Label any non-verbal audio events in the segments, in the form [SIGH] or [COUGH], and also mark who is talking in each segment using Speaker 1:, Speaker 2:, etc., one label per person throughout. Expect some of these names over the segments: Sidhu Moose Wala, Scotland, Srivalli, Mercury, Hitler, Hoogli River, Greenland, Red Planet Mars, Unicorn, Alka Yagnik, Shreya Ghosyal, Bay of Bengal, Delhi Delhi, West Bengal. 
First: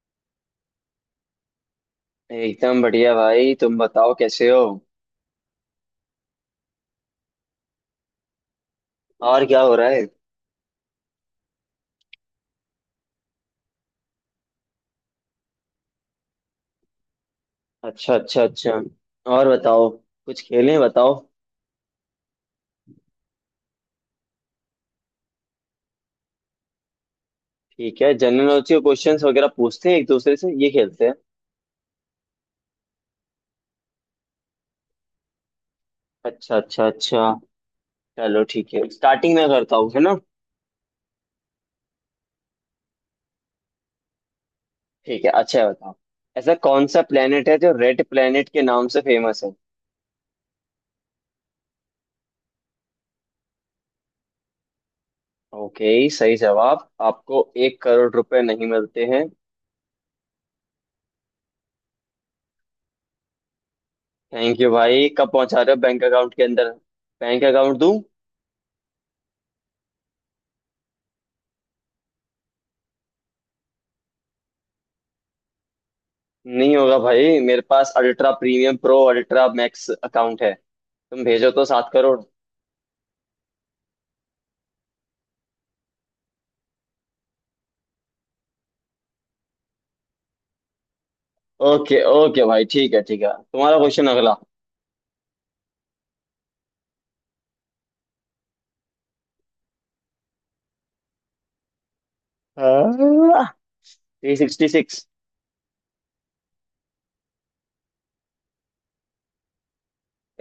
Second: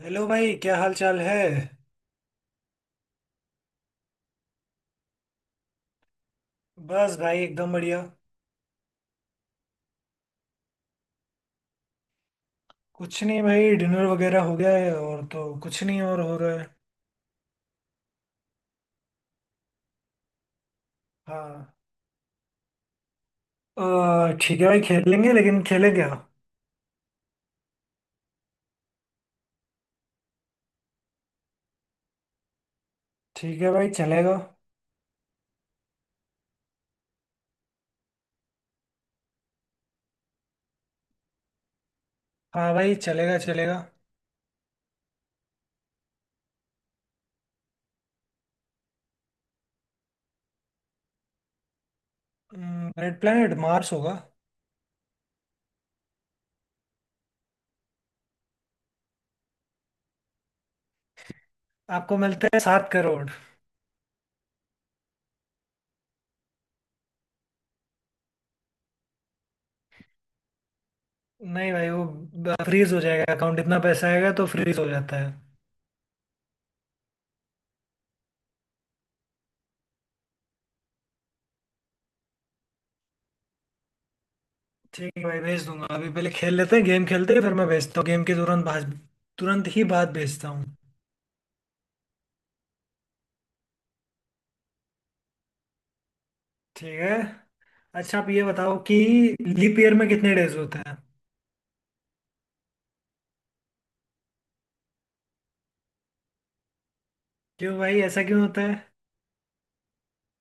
Speaker 1: Hello भाई, क्या हाल चाल है।
Speaker 2: एकदम बढ़िया भाई। तुम बताओ कैसे हो।
Speaker 1: बस भाई, एकदम बढ़िया।
Speaker 2: और क्या हो रहा है।
Speaker 1: कुछ नहीं भाई, डिनर वगैरह हो गया है और तो कुछ नहीं और हो रहा है।
Speaker 2: अच्छा अच्छा अच्छा। और बताओ। कुछ खेलें बताओ।
Speaker 1: हाँ। ठीक है भाई, खेलेंगे लेकिन खेले क्या।
Speaker 2: ठीक है, जनरल नॉलेज के क्वेश्चंस वगैरह पूछते हैं एक दूसरे से, ये खेलते हैं।
Speaker 1: ठीक है भाई, चलेगा।
Speaker 2: अच्छा अच्छा अच्छा। चलो ठीक है, स्टार्टिंग में करता हूँ, है ना।
Speaker 1: हाँ भाई, चलेगा चलेगा।
Speaker 2: ठीक है, अच्छा है, बताओ। ऐसा कौन सा प्लेनेट है जो रेड प्लेनेट के नाम से फेमस है?
Speaker 1: रेड प्लैनेट मार्स होगा।
Speaker 2: ओके, सही जवाब। आपको 1 करोड़ रुपए नहीं मिलते हैं।
Speaker 1: आपको मिलता है 7 करोड़।
Speaker 2: थैंक यू भाई, कब पहुंचा रहे हो बैंक अकाउंट के अंदर? बैंक अकाउंट दूं?
Speaker 1: नहीं भाई, वो फ्रीज हो जाएगा अकाउंट। इतना पैसा आएगा तो फ्रीज हो जाता है।
Speaker 2: नहीं होगा भाई, मेरे पास ultra premium pro ultra max account है। तुम भेजो तो 7 करोड़।
Speaker 1: ठीक है भाई, भेज दूंगा। अभी पहले खेल लेते हैं, गेम खेलते हैं, फिर मैं भेजता हूँ गेम के तुरंत बाद। तुरंत ही बाद भेजता हूँ।
Speaker 2: ओके ओके भाई, ठीक है ठीक है, तुम्हारा क्वेश्चन अगला।
Speaker 1: ठीक है। अच्छा, आप ये बताओ कि लीप ईयर में कितने डेज होते हैं।
Speaker 2: 366।
Speaker 1: क्यों भाई, ऐसा क्यों होता है?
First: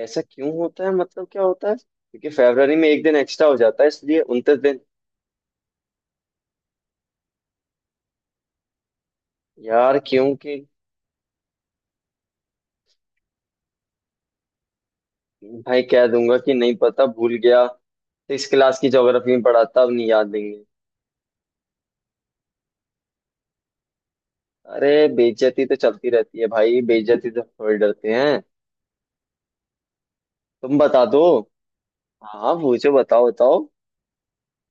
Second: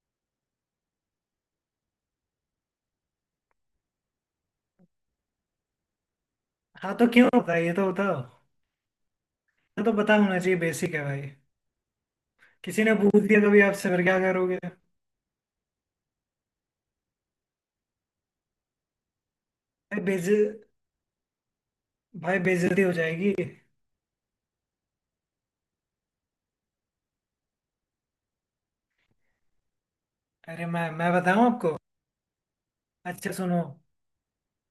Speaker 2: ऐसा क्यों होता है मतलब, क्या होता है? क्योंकि फरवरी में एक दिन एक्स्ट्रा हो जाता है इसलिए 29 दिन।
Speaker 1: हाँ, तो क्यों होता है ये तो बताओ। ये तो
Speaker 2: यार
Speaker 1: पता होना चाहिए,
Speaker 2: क्योंकि,
Speaker 1: बेसिक है भाई। किसी ने पूछ दिया कभी आपसे फिर क्या करोगे?
Speaker 2: भाई कह दूंगा कि नहीं पता, भूल गया। 6 क्लास की ज्योग्राफी में पढ़ा था, अब
Speaker 1: भाई
Speaker 2: नहीं,
Speaker 1: बेज
Speaker 2: याद नहीं है।
Speaker 1: भाई बेइज्जती हो जाएगी।
Speaker 2: अरे बेइज्जती तो चलती रहती है भाई, बेइज्जती तो, थोड़ी डरते हैं।
Speaker 1: अरे,
Speaker 2: तुम
Speaker 1: मैं
Speaker 2: बता
Speaker 1: मैं
Speaker 2: दो।
Speaker 1: बताऊं आपको।
Speaker 2: हाँ पूछो, बताओ
Speaker 1: अच्छा,
Speaker 2: बताओ।
Speaker 1: सुनो।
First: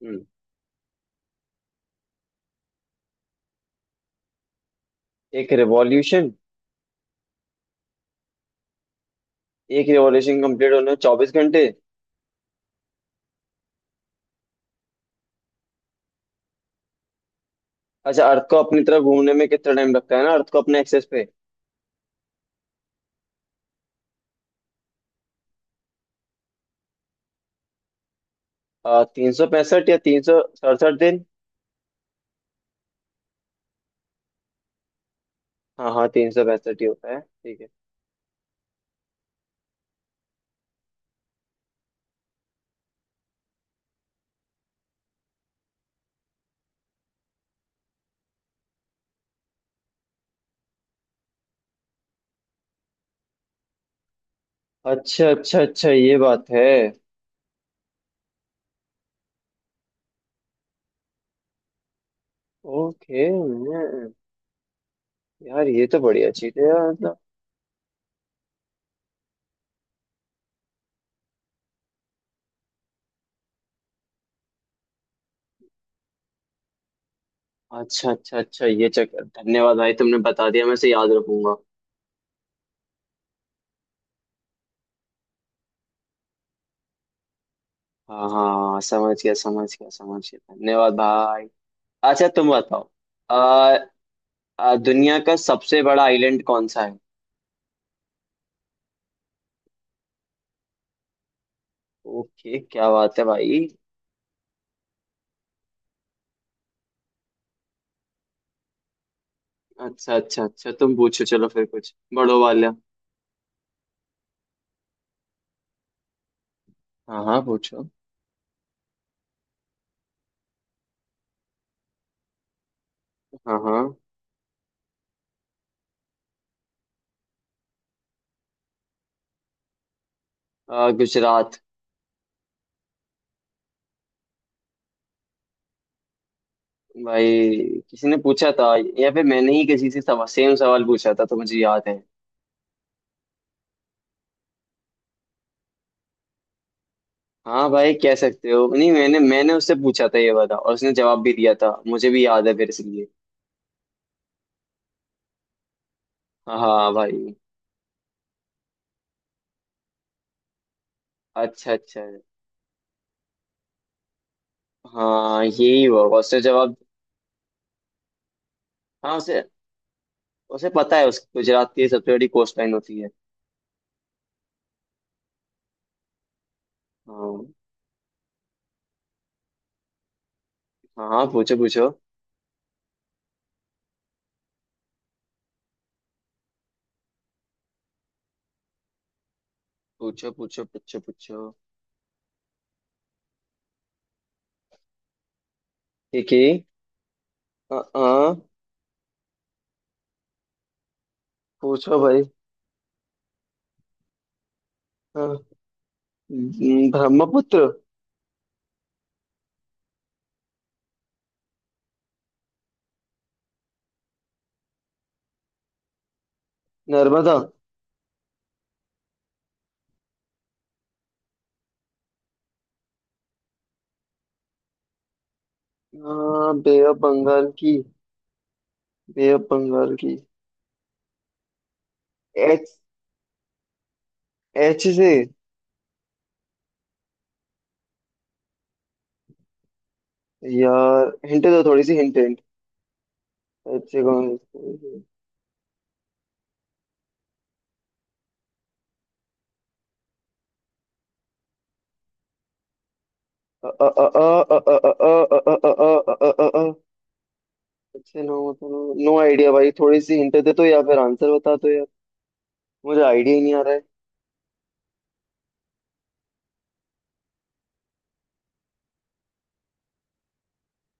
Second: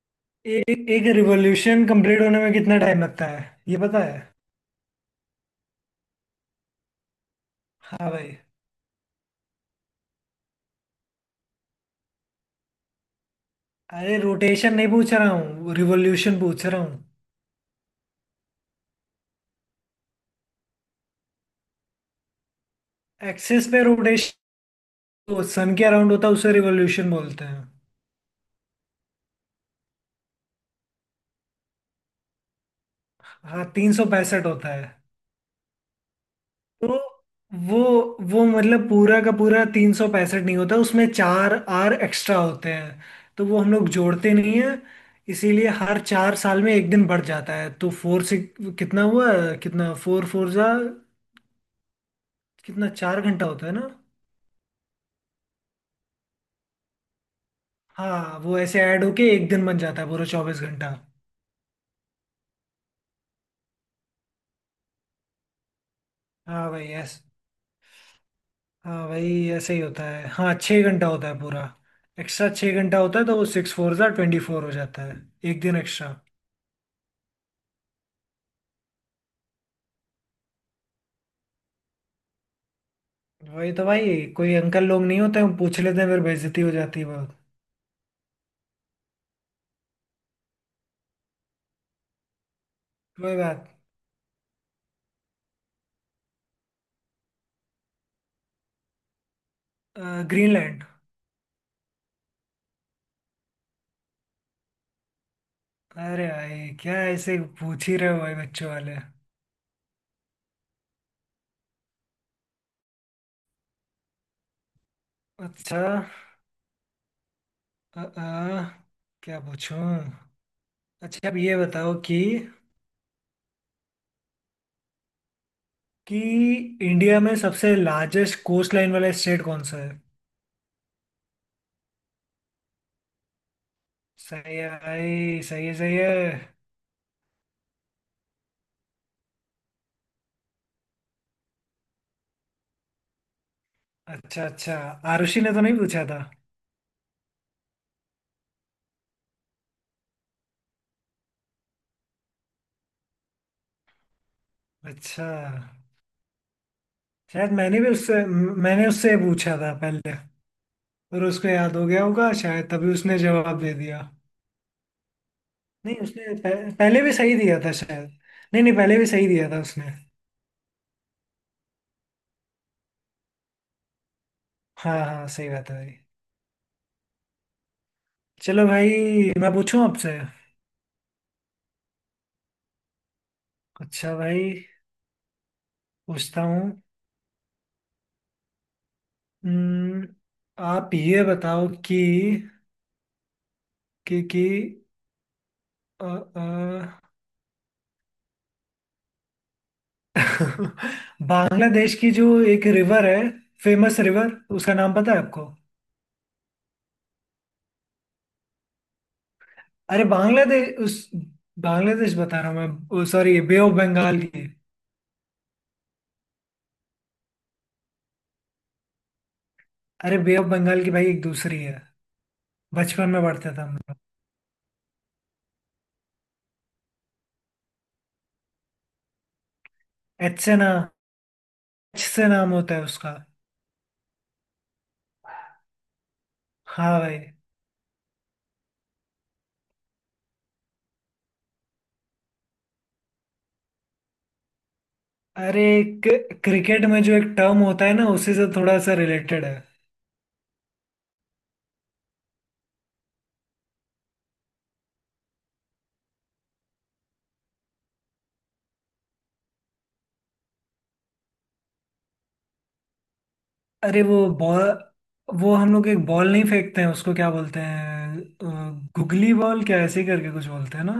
Speaker 2: हम्म।
Speaker 1: एक एक रिवोल्यूशन कंप्लीट होने में कितना टाइम लगता है, ये पता है?
Speaker 2: एक रिवॉल्यूशन
Speaker 1: हाँ भाई।
Speaker 2: एक रिवॉल्यूशन कंप्लीट होने में 24 घंटे।
Speaker 1: अरे, रोटेशन नहीं पूछ रहा हूँ, रिवोल्यूशन पूछ रहा हूँ।
Speaker 2: अच्छा, अर्थ को अपनी तरफ घूमने में कितना टाइम लगता है ना, अर्थ को अपने एक्सेस पे?
Speaker 1: एक्सिस पे रोटेशन। सन के अराउंड होता है उसे रिवोल्यूशन बोलते हैं।
Speaker 2: 365 या 367 दिन।
Speaker 1: हाँ, 365 होता है।
Speaker 2: हाँ हाँ, 365 ही
Speaker 1: तो
Speaker 2: होता है, ठीक है।
Speaker 1: वो वो मतलब पूरा का पूरा 365 नहीं होता, उसमें चार आर एक्स्ट्रा होते हैं। तो वो हम लोग जोड़ते नहीं है। इसीलिए हर 4 साल में एक दिन बढ़ जाता है, तो फोर से कितना हुआ, कितना फोर फोर जा कितना, चार घंटा होता है ना।
Speaker 2: अच्छा अच्छा अच्छा, ये बात है।
Speaker 1: हाँ, वो ऐसे ऐड होके एक दिन बन जाता है पूरा 24 घंटा।
Speaker 2: ओके। यार ये तो बढ़िया चीज है
Speaker 1: हाँ भाई
Speaker 2: यार, मतलब।
Speaker 1: ऐस हाँ भाई, ऐसे ही होता है। हाँ, 6 घंटा होता है पूरा। एक्स्ट्रा 6 घंटा होता है, तो वो सिक्स फोर जा 24 हो जाता है, एक दिन एक्स्ट्रा।
Speaker 2: अच्छा अच्छा अच्छा, ये चक्कर। धन्यवाद भाई, तुमने बता दिया, मैं इसे याद रखूंगा।
Speaker 1: वही तो भाई, कोई अंकल लोग नहीं होते, हम पूछ लेते हैं, फिर बेइज्जती हो जाती है बहुत।
Speaker 2: हाँ हाँ, हाँ, समझ गया समझ गया समझ गया, धन्यवाद भाई। अच्छा, तुम बताओ।
Speaker 1: कोई बात।
Speaker 2: दुनिया का सबसे बड़ा आइलैंड कौन सा है?
Speaker 1: ग्रीनलैंड।
Speaker 2: ओके क्या बात है भाई।
Speaker 1: अरे भाई, क्या ऐसे पूछ ही रहे हो भाई, बच्चों वाले?
Speaker 2: अच्छा अच्छा अच्छा, तुम पूछो, चलो फिर कुछ बड़ो वाला।
Speaker 1: अच्छा।
Speaker 2: हाँ हाँ पूछो।
Speaker 1: अ, अ, क्या पूछूं? अच्छा, अब ये बताओ कि
Speaker 2: हाँ हाँ।
Speaker 1: कि इंडिया में सबसे लार्जेस्ट कोस्ट लाइन वाला स्टेट कौन सा है?
Speaker 2: गुजरात।
Speaker 1: सही है भाई, सही है, सही है।
Speaker 2: भाई, किसी ने पूछा था या फिर मैंने ही किसी से सेम सवाल पूछा था तो मुझे याद है।
Speaker 1: अच्छा अच्छा। आरुषि ने तो नहीं पूछा था?
Speaker 2: हाँ भाई, कह सकते हो। नहीं, मैंने मैंने उससे पूछा था ये वाला, और उसने जवाब भी दिया था, मुझे भी याद है फिर, इसलिए।
Speaker 1: अच्छा।
Speaker 2: हाँ भाई।
Speaker 1: शायद मैंने भी उससे मैंने उससे पूछा था पहले। फिर उसको
Speaker 2: अच्छा
Speaker 1: याद हो गया
Speaker 2: अच्छा।
Speaker 1: होगा शायद, तभी उसने जवाब दे दिया।
Speaker 2: हाँ यही
Speaker 1: नहीं,
Speaker 2: हुआ,
Speaker 1: उसने
Speaker 2: उसने जवाब।
Speaker 1: पहले भी सही दिया था शायद। नहीं नहीं, पहले भी
Speaker 2: हाँ,
Speaker 1: सही
Speaker 2: उसे
Speaker 1: दिया था उसने।
Speaker 2: उसे पता है, उस गुजरात की सबसे बड़ी कोस्ट लाइन होती है।
Speaker 1: हाँ हाँ, सही बात है भाई।
Speaker 2: हाँ
Speaker 1: चलो भाई, मैं पूछूं आपसे।
Speaker 2: हाँ, हाँ, पूछो पूछो
Speaker 1: अच्छा भाई, पूछता हूँ। हम्म,
Speaker 2: पूछो पूछो।
Speaker 1: आप
Speaker 2: पूछो
Speaker 1: ये
Speaker 2: पूछो।
Speaker 1: बताओ कि अ,
Speaker 2: ठीक है।
Speaker 1: अ,
Speaker 2: अ, अ,
Speaker 1: [LAUGHS] बांग्लादेश
Speaker 2: पूछो
Speaker 1: की
Speaker 2: भाई।
Speaker 1: जो एक रिवर है, फेमस रिवर, उसका नाम पता है
Speaker 2: हाँ।
Speaker 1: आपको?
Speaker 2: ब्रह्मपुत्र।
Speaker 1: अरे बांग्लादेश उस बांग्लादेश बता रहा हूँ। मैं सॉरी, बे ऑफ बंगाल की।
Speaker 2: नर्मदा।
Speaker 1: अरे, बे ऑफ बंगाल की भाई, एक दूसरी है। बचपन में पढ़ते थे हम लोग।
Speaker 2: हाँ, बे ऑफ बंगाल की। बे ऑफ बंगाल की।
Speaker 1: एच से ना एच से नाम
Speaker 2: एच।
Speaker 1: होता है उसका।
Speaker 2: एच से।
Speaker 1: हाँ भाई।
Speaker 2: यार हिंट दो, थोड़ी सी हिंट हिंट। एच से कौन?
Speaker 1: अरे, क्रिकेट में जो एक टर्म होता है ना, उसी से थोड़ा सा रिलेटेड है।
Speaker 2: अ अ अ अ अ अ अ अ अ अ अ अ अच्छे, नो। नो आइडिया भाई, थोड़ी सी हिंट दे तो, या फिर आंसर बता दो। मुझे आइडिया ही नहीं आ रहा है।
Speaker 1: अरे वो बॉल वो हम लोग एक बॉल नहीं फेंकते हैं, उसको क्या बोलते हैं, गुगली बॉल, क्या ऐसे ही करके कुछ बोलते हैं ना?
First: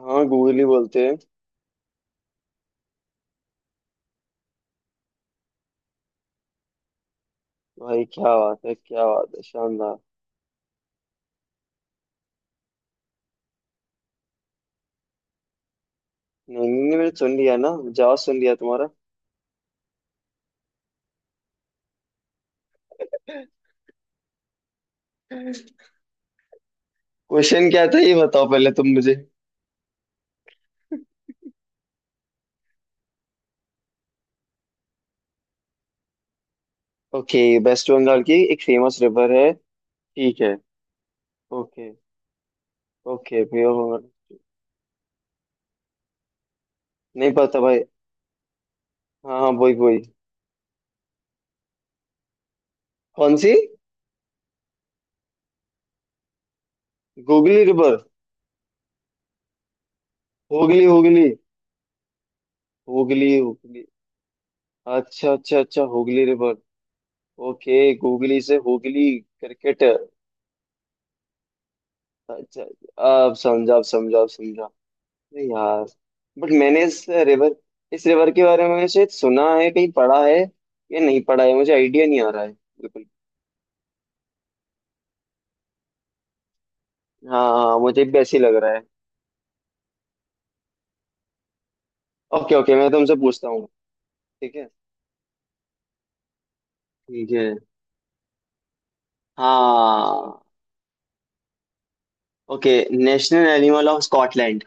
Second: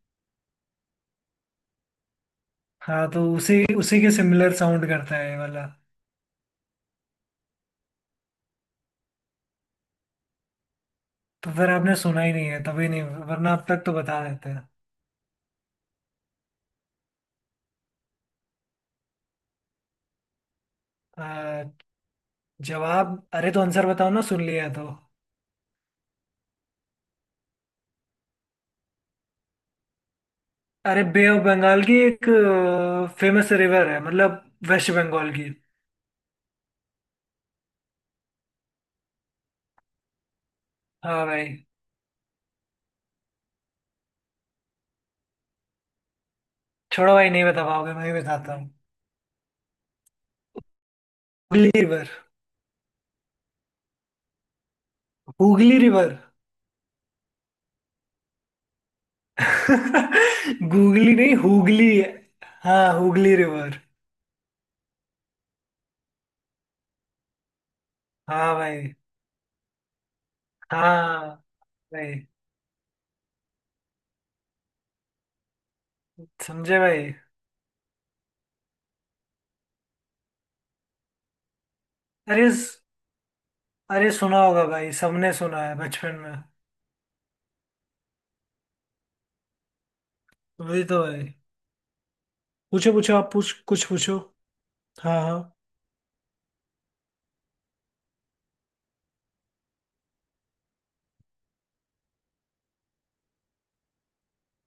Speaker 2: हाँ, गूगल ही बोलते हैं।
Speaker 1: हाँ, तो उसी उसी के सिमिलर साउंड करता है ये वाला।
Speaker 2: भाई क्या बात है, क्या बात है, शानदार।
Speaker 1: तो फिर आपने सुना ही नहीं है तभी, नहीं वरना अब तक तो बता देते हैं।
Speaker 2: नहीं नहीं नहीं, मैंने सुन लिया ना, जवाब सुन लिया तुम्हारा।
Speaker 1: अ, जवाब, अरे तो आंसर बताओ ना, सुन लिया तो।
Speaker 2: क्वेश्चन क्या था ये बताओ पहले तुम मुझे।
Speaker 1: अरे, बे ऑफ बंगाल की एक फेमस रिवर है, मतलब वेस्ट बंगाल की।
Speaker 2: ओके। वेस्ट बंगाल की एक फेमस रिवर है। ठीक है।
Speaker 1: हाँ भाई।
Speaker 2: Okay okay pure.
Speaker 1: छोड़ो भाई,
Speaker 2: नहीं
Speaker 1: नहीं
Speaker 2: पता
Speaker 1: बता
Speaker 2: भाई।
Speaker 1: पाओगे, मैं ही बताता हूँ।
Speaker 2: हाँ हाँ वही वही।
Speaker 1: हुगली रिवर।
Speaker 2: कौन सी?
Speaker 1: Hooghly river.
Speaker 2: Googly river.
Speaker 1: [LAUGHS]
Speaker 2: Hooghly
Speaker 1: googly
Speaker 2: होगली।
Speaker 1: नहीं, हुगली है। हाँ, हुगली
Speaker 2: होगली
Speaker 1: रिवर।
Speaker 2: होगली। अच्छा अच्छा अच्छा, होगली रिवर। ओके, गोगली
Speaker 1: हाँ
Speaker 2: से
Speaker 1: भाई।
Speaker 2: होगली क्रिकेट।
Speaker 1: हाँ भाई।
Speaker 2: अच्छा। अब समझा अब समझा अब समझा। अरे यार। बट
Speaker 1: समझे
Speaker 2: मैंने
Speaker 1: भाई?
Speaker 2: इस रिवर के बारे में शायद सुना है, कहीं पढ़ा है या नहीं पढ़ा है, मुझे आइडिया नहीं आ रहा
Speaker 1: अरे
Speaker 2: है
Speaker 1: स-
Speaker 2: बिल्कुल।
Speaker 1: अरे, सुना होगा भाई, सबने सुना है बचपन में।
Speaker 2: हाँ हाँ हाँ, मुझे भी ऐसे ही लग रहा है।
Speaker 1: वही तो भाई।
Speaker 2: ओके ओके, मैं
Speaker 1: पूछो
Speaker 2: तुमसे
Speaker 1: पूछो, आप
Speaker 2: पूछता
Speaker 1: पूछ
Speaker 2: हूँ।
Speaker 1: कुछ पूछो।
Speaker 2: ठीक है।
Speaker 1: हाँ हाँ।
Speaker 2: ठीक है। हाँ। Okay. National animal of Scotland.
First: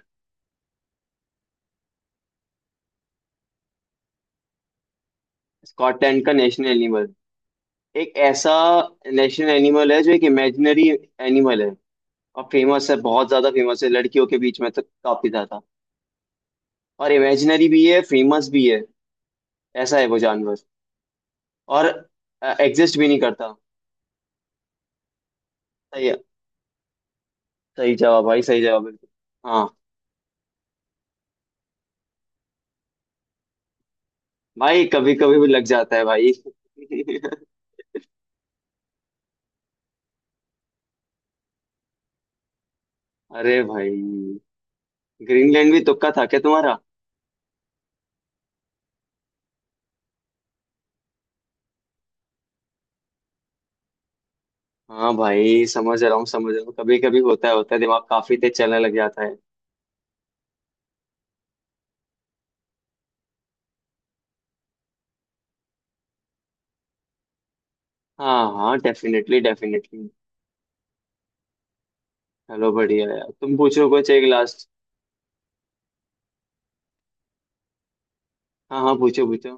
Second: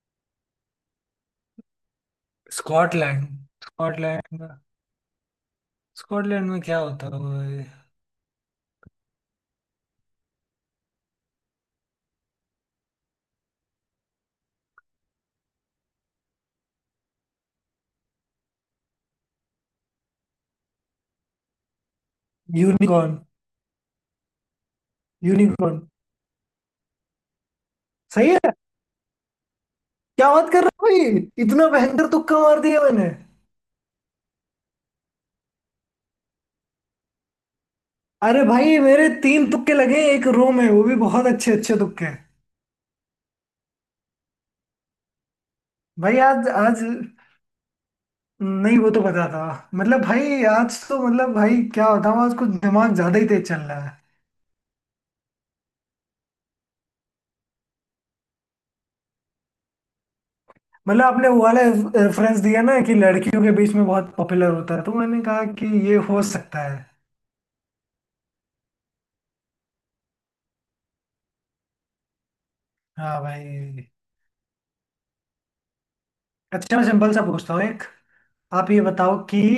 Speaker 1: Scotland, Scotland.
Speaker 2: Scotland का
Speaker 1: स्कॉटलैंड में
Speaker 2: नेशनल
Speaker 1: क्या होता
Speaker 2: एनिमल।
Speaker 1: होगा भाई?
Speaker 2: एक ऐसा नेशनल एनिमल है जो एक इमेजिनरी एनिमल है, और फेमस है, बहुत ज्यादा फेमस है लड़कियों के बीच में तो काफी ज्यादा, और इमेजिनरी भी है फेमस भी है, ऐसा है वो जानवर, और एग्जिस्ट भी
Speaker 1: यूनिकॉर्न।
Speaker 2: नहीं करता।
Speaker 1: यूनिकॉर्न।
Speaker 2: सही है। सही जवाब
Speaker 1: सही है।
Speaker 2: भाई, सही जवाब बिल्कुल। हाँ
Speaker 1: क्या बात कर रहा हूँ भाई, इतना भयंकर तुक्का मार दिया मैंने।
Speaker 2: भाई, कभी कभी भी लग जाता है भाई। [LAUGHS]
Speaker 1: अरे भाई, मेरे तीन तुक्के लगे एक रो में, वो भी बहुत अच्छे अच्छे तुक्के।
Speaker 2: अरे भाई, ग्रीनलैंड भी तुक्का
Speaker 1: भाई
Speaker 2: था क्या
Speaker 1: आज
Speaker 2: तुम्हारा?
Speaker 1: आज नहीं, वो तो पता था। मतलब भाई आज तो मतलब भाई क्या बताऊँ, आज कुछ दिमाग ज्यादा ही तेज चल रहा है।
Speaker 2: हाँ भाई, समझ रहा हूँ समझ रहा हूँ, कभी कभी होता है, होता है, दिमाग काफी तेज चलने लग जाता है।
Speaker 1: मतलब आपने वो वाला रेफरेंस दिया ना कि लड़कियों के बीच में बहुत पॉपुलर होता है, तो मैंने कहा कि ये हो सकता है।
Speaker 2: हाँ हाँ, डेफिनेटली डेफिनेटली। चलो बढ़िया
Speaker 1: हाँ
Speaker 2: यार, तुम
Speaker 1: भाई।
Speaker 2: पूछो कुछ एक लास्ट।
Speaker 1: अच्छा, मैं सिंपल सा पूछता हूँ एक। आप ये
Speaker 2: हाँ हाँ
Speaker 1: बताओ
Speaker 2: पूछो
Speaker 1: कि
Speaker 2: पूछो।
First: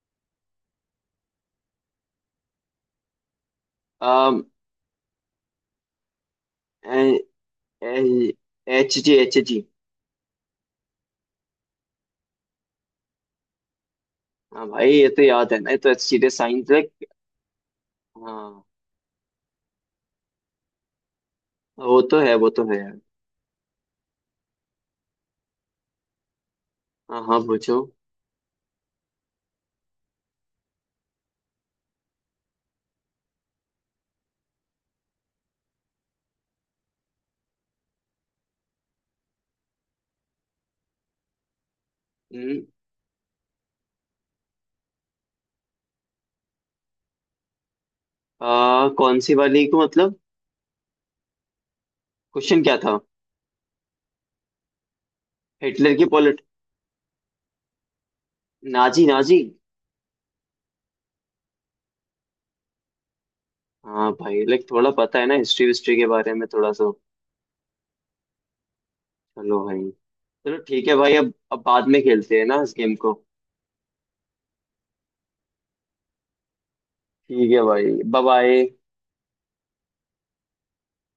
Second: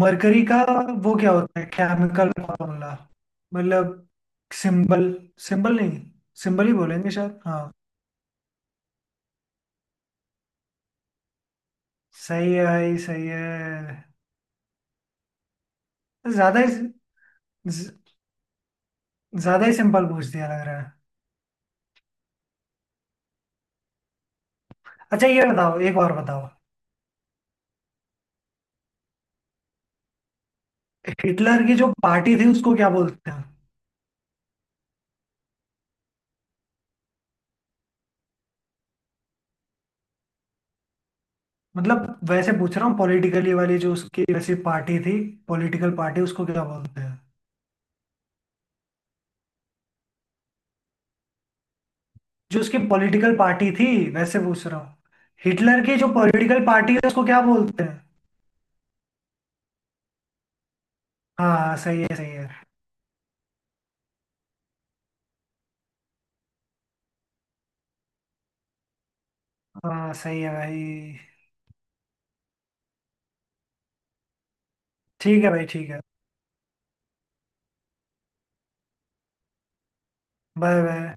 Speaker 1: मरकरी का वो क्या होता है केमिकल फॉर्मूला, मतलब
Speaker 2: अम
Speaker 1: सिंबल। सिंबल नहीं, सिंबल ही
Speaker 2: ए,
Speaker 1: बोलेंगे शायद, हाँ।
Speaker 2: ए, Hg Hg।
Speaker 1: सही है भाई, सही है।
Speaker 2: हाँ भाई, ये तो याद है ना, ये तो सीरियस
Speaker 1: ज्यादा
Speaker 2: साइंस
Speaker 1: ही
Speaker 2: लाइक।
Speaker 1: ज-
Speaker 2: हाँ,
Speaker 1: ज्यादा ही सिंपल पूछ दिया लग रहा है।
Speaker 2: वो तो है, वो तो है यार।
Speaker 1: अच्छा, ये बताओ, एक और बताओ।
Speaker 2: हाँ हाँ पूछो।
Speaker 1: हिटलर की जो पार्टी थी उसको क्या बोलते हैं, मतलब वैसे
Speaker 2: हम्म,
Speaker 1: पूछ रहा हूँ पॉलिटिकली वाली जो उसकी वैसी पार्टी थी। पॉलिटिकल पार्टी उसको क्या बोलते हैं?
Speaker 2: कौन सी वाली को, मतलब?
Speaker 1: जो
Speaker 2: क्वेश्चन क्या
Speaker 1: उसकी
Speaker 2: था?
Speaker 1: पॉलिटिकल पार्टी थी, वैसे पूछ रहा हूँ, हिटलर
Speaker 2: हिटलर
Speaker 1: की
Speaker 2: की
Speaker 1: जो
Speaker 2: पॉलिट
Speaker 1: पॉलिटिकल पार्टी है उसको क्या बोलते हैं?
Speaker 2: Nazi Nazi.
Speaker 1: हाँ हाँ, सही है, सही है।
Speaker 2: हाँ भाई, लाइक थोड़ा पता है ना हिस्ट्री, हिस्ट्री के बारे में थोड़ा सा। चलो भाई।
Speaker 1: हाँ, सही है
Speaker 2: चलो ठीक है भाई,
Speaker 1: भाई।
Speaker 2: अब बाद में खेलते हैं ना इस गेम को।
Speaker 1: ठीक है भाई, ठीक है।
Speaker 2: ठीक है भाई। Bye bye.
Speaker 1: Bye bye.